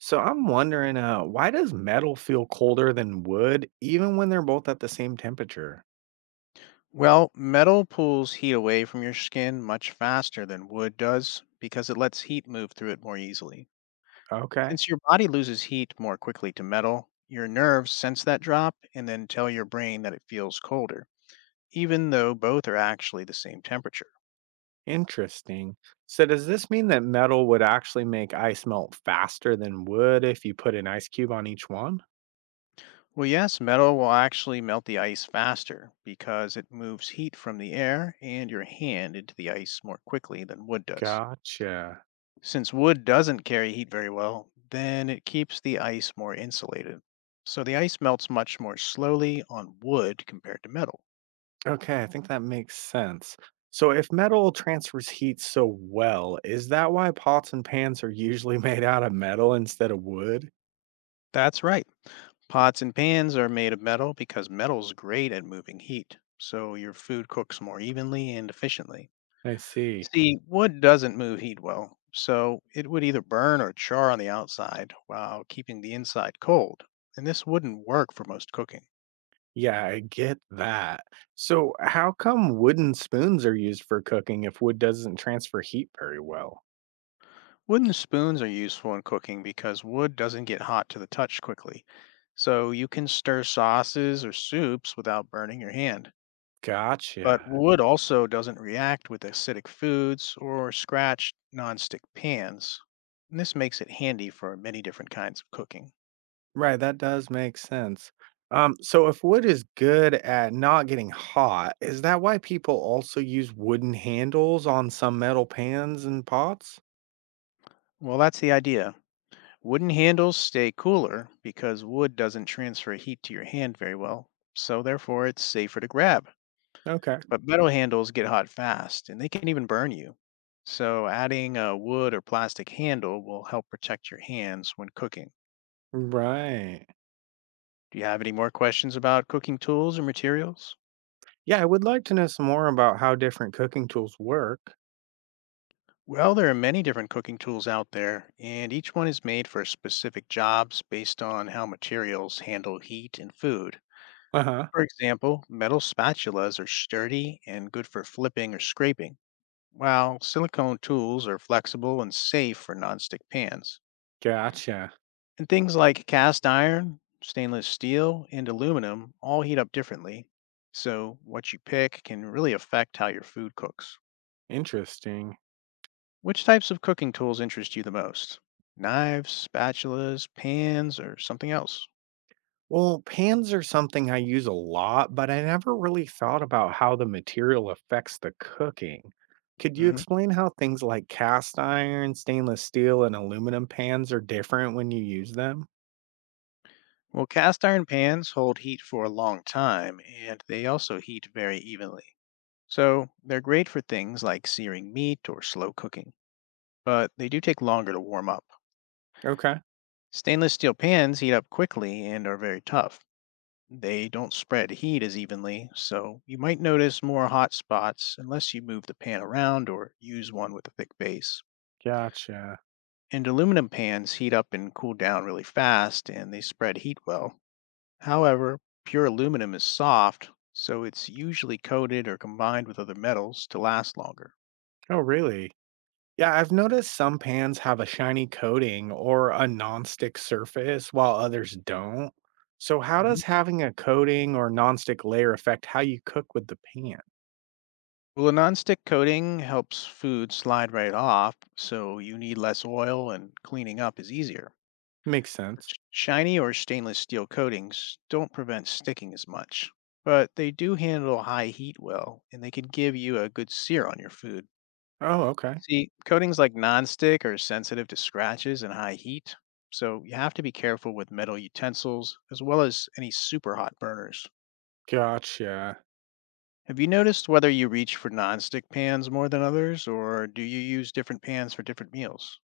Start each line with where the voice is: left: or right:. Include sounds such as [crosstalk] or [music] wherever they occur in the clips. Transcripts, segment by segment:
right: So I'm wondering, why does metal feel colder than wood even when they're both at the same temperature?
left: Well, metal pulls heat away from your skin much faster than wood does because it lets heat move through it more easily.
right: Okay,
left: Since your body loses heat more quickly to metal, your nerves sense that drop and then tell your brain that it feels colder, even though both are actually the same temperature.
right: interesting. So does this mean that metal would actually make ice melt faster than wood if you put an ice cube on each one?
left: Well, yes, metal will actually melt the ice faster because it moves heat from the air and your hand into the ice more quickly than wood does.
right: Gotcha.
left: Since wood doesn't carry heat very well, then it keeps the ice more insulated. So the ice melts much more slowly on wood compared to metal.
right: Okay, I think that makes sense. So if metal transfers heat so well, is that why pots and pans are usually [laughs] made out of metal instead of wood?
left: That's right. Pots and pans are made of metal because metal's great at moving heat, so your food cooks more evenly and efficiently.
right: I see.
left: See, wood doesn't move heat well, so it would either burn or char on the outside while keeping the inside cold, and this wouldn't work for most cooking.
right: Yeah, I get that. So, how come wooden spoons are used for cooking if wood doesn't transfer heat very well?
left: Wooden spoons are useful in cooking because wood doesn't get hot to the touch quickly. So you can stir sauces or soups without burning your hand. But
right: Gotcha.
left: wood also doesn't react with acidic foods or scratch nonstick pans. And this makes it handy for many different kinds of cooking.
right: Right, that does make sense. So if wood is good at not getting hot, is that why people also use wooden handles on some metal pans and pots?
left: Well, that's the idea. Wooden handles stay cooler because wood doesn't transfer heat to your hand very well, so therefore it's safer to grab.
right: Okay.
left: But metal handles get hot fast and they can even burn you. So adding a wood or plastic handle will help protect your hands when cooking.
right: Right.
left: Do you have any more questions about cooking tools or materials?
right: Yeah, I would like to know some more about how different cooking tools work.
left: Well, there are many different cooking tools out there, and each one is made for specific jobs based on how materials handle heat and food.
right: Uh-huh.
left: For example, metal spatulas are sturdy and good for flipping or scraping, while silicone tools are flexible and safe for nonstick pans.
right: Gotcha.
left: And things like cast iron, stainless steel, and aluminum all heat up differently. So, what you pick can really affect how your food cooks.
right: Interesting.
left: Which types of cooking tools interest you the most? Knives, spatulas, pans, or something else?
right: Well, pans are something I use a lot, but I never really thought about how the material affects the cooking. Could you
left: Hmm.
right: explain how things like cast iron, stainless steel, and aluminum pans are different when you use them?
left: Well, cast iron pans hold heat for a long time and they also heat very evenly. So, they're great for things like searing meat or slow cooking, but they do take longer to warm up.
right: Okay,
left: Stainless steel pans heat up quickly and are very tough. They don't spread heat as evenly, so you might notice more hot spots unless you move the pan around or use one with a thick base.
right: gotcha.
left: And aluminum pans heat up and cool down really fast and they spread heat well. However, pure aluminum is soft, so it's usually coated or combined with other metals to last longer.
right: Oh, really? Yeah, I've noticed some pans have a shiny coating or a nonstick surface while others don't. So, how
left: Mhm.
right: does having a coating or nonstick layer affect how you cook with the pan?
left: Well, a nonstick coating helps food slide right off, so you need less oil and cleaning up is easier.
right: Makes sense.
left: Shiny or stainless steel coatings don't prevent sticking as much, but they do handle high heat well and they can give you a good sear on your food.
right: Oh, okay.
left: See, coatings like nonstick are sensitive to scratches and high heat, so you have to be careful with metal utensils as well as any super hot burners.
right: Gotcha.
left: Have you noticed whether you reach for nonstick pans more than others, or do you use different pans for different meals?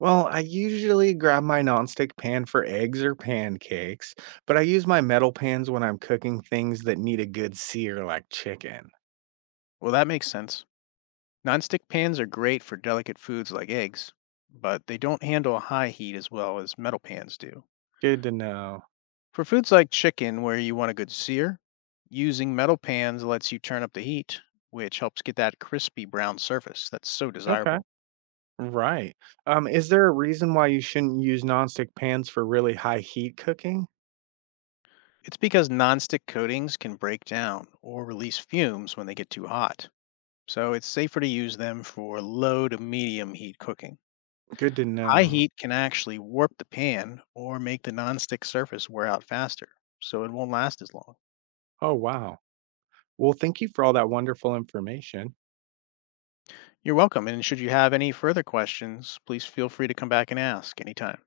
right: Well, I usually grab my nonstick pan for eggs or pancakes, but I use my metal pans when I'm cooking things that need a good sear like chicken.
left: Well, that makes sense. Nonstick pans are great for delicate foods like eggs, but they don't handle high heat as well as metal pans do.
right: Good to know.
left: For foods like chicken, where you want a good sear, using metal pans lets you turn up the heat, which helps get that crispy brown surface that's so
right: Okay.
left: desirable.
right: Right. Is there a reason why you shouldn't use nonstick pans for really high heat cooking?
left: It's because nonstick coatings can break down or release fumes when they get too hot, so it's safer to use them for low to medium heat cooking.
right: Good to
left: High
right: know.
left: heat can actually warp the pan or make the nonstick surface wear out faster, so it won't last as long.
right: Oh, wow. Well, thank you for all that wonderful information.
left: You're welcome, and should you have any further questions, please feel free to come back and ask anytime.